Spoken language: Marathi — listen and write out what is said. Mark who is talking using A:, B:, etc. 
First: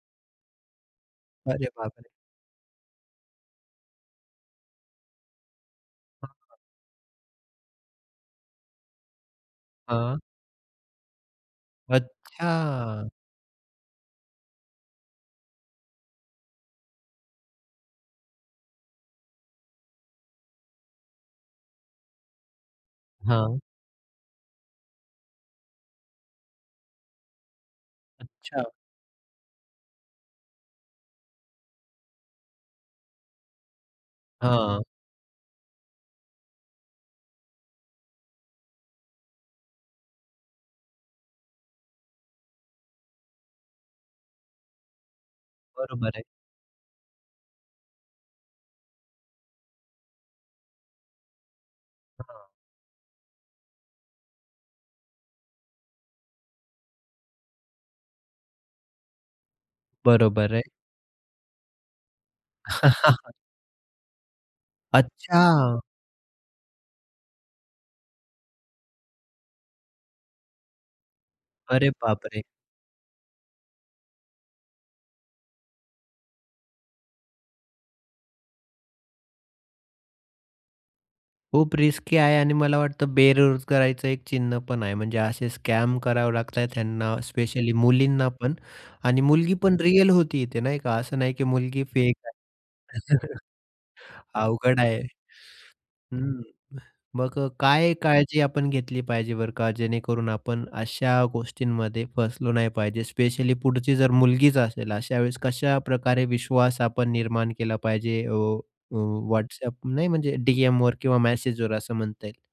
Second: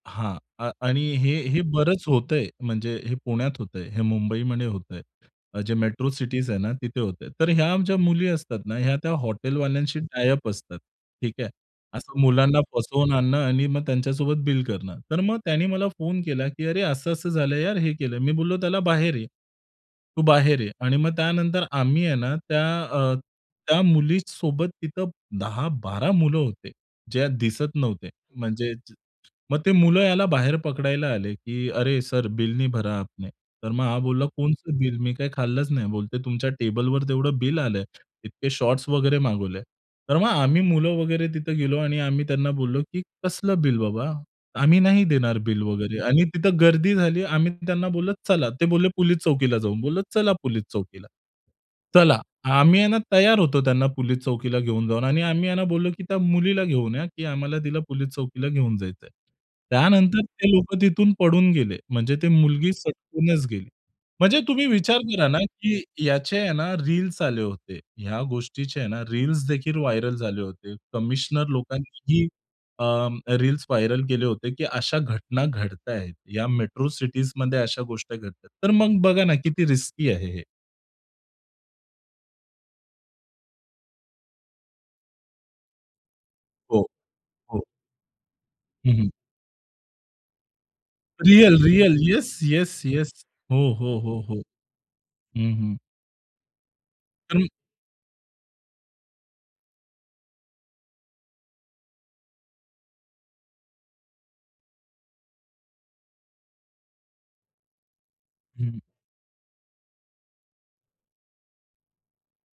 A: हां. अ आणि हे हे
B: अरे
A: बरंच
B: बापरे!
A: होत आहे म्हणजे हे पुण्यात होत आहे, हे मुंबईमध्ये होत आहे, जे मेट्रो सिटीज
B: हां.
A: आहे ना तिथे होत आहे. तर ह्या ज्या मुली असतात ना या त्या हॉटेलवाल्यांशी
B: हां.
A: टाय-अप असतात ठीक आहे. असं मुलांना फसवून
B: अच्छा.
A: आणणे आणि मग त्यांच्यासोबत बिल करणे तर मग त्यांनी मला फोन केला, की "अरे, असं-असं झालं यार," हे केलं, मी बोललो त्याला "बाहेर ये. तू बाहेर ये." आणि मग त्यानंतर आम्ही आहे ना त्या अ,
B: हां.
A: त्या मुलीसोबत तिथे 10-12 होते, ज्या दिसत नव्हते.
B: अच्छा.
A: म्हणजे जे मग ते मुले याला बाहेर पकडायला आले, की "अरे, सर बिल नहीं भरा आपने." तर मग हा बोलला कोणतं
B: हां.
A: बिल मी काय खाल्लंच नाही. बोलते तुमच्या टेबलवर तेवढं बिल आलंय, इतके शॉर्ट्स वगैरे मागवले. तर मग आम्ही मुले वगैरे तिथे गेलो आणि आम्ही त्यांना बोललो, की "कसलं बिल बाबा? आम्ही नाही देणार बिल वगैरे"
B: बरोबर आहे.
A: आणि तिथं गर्दी झाली आम्ही त्यांना बोललो, "चला." ते बोलले, "पोलिस चौकीला जाऊ." बोललो "चला पोलिस चौकीला." चला.
B: हां.
A: आम्ही आहे ना तयार होतो त्यांना पोलिस चौकीला घेऊन जाऊन आणि आम्ही आहे ना बोललो, की "त्या मुलीला घेऊन या की आम्हाला तिला पोलिस चौकीला घेऊन जायचं आहे." त्यानंतर ते
B: बरोबर आहे.
A: लोकं तिथून पळून गेले. म्हणजे ती मुलगी सटकूनच गेली. म्हणजे तुम्ही विचार करा ना, की
B: अच्छा!
A: याचे आहे ना रील्स आले होते. ह्या गोष्टीचे आहे ना रील्सदेखील व्हायरल झाले होते. कमिशनर
B: अरे
A: लोकांनीही
B: बापरे!
A: अ, रील्स व्हायरल केले होते, की अशा घटना घडताहेत. या मेट्रो सिटीजमध्ये अशा गोष्टी घडतात. तर मग बघा ना किती रिस्की आहे हे.
B: खूप रिस्की आहे आणि मला वाटत बेरोजगारांच एक चिन्ह पण आहे. म्हणजे असे स्कॅम करावे लागत आहे
A: हो,
B: त्यांना,
A: हो.
B: स्पेशली मुलींना पण
A: हं, हं.
B: आणि मुलगी पण रिअल होती इथे नाही का असं नाही, की
A: रिअल,
B: मुलगी
A: रिअल.
B: फेक
A: येस,
B: आहे.
A: Yes, yes. हो, हो, हो, हो.
B: अवघड आहे.
A: हं, हं.
B: हं. मग अ,
A: [unintelligible]
B: काय काळजी आपण घेतली पाहिजे बरं का, जेणेकरून आपण अशा गोष्टींमध्ये फसलो नाही पाहिजे? स्पेशली पुढची जर मुलगीच असेल, अशा वेळेस कशाप्रकारे विश्वास आपण निर्माण केला पाहिजे. अ,
A: हं, हं.
B: अ, WhatsApp नाही म्हणजे डी-एमवर किंवा मेसेजवर असं म्हणता येईल?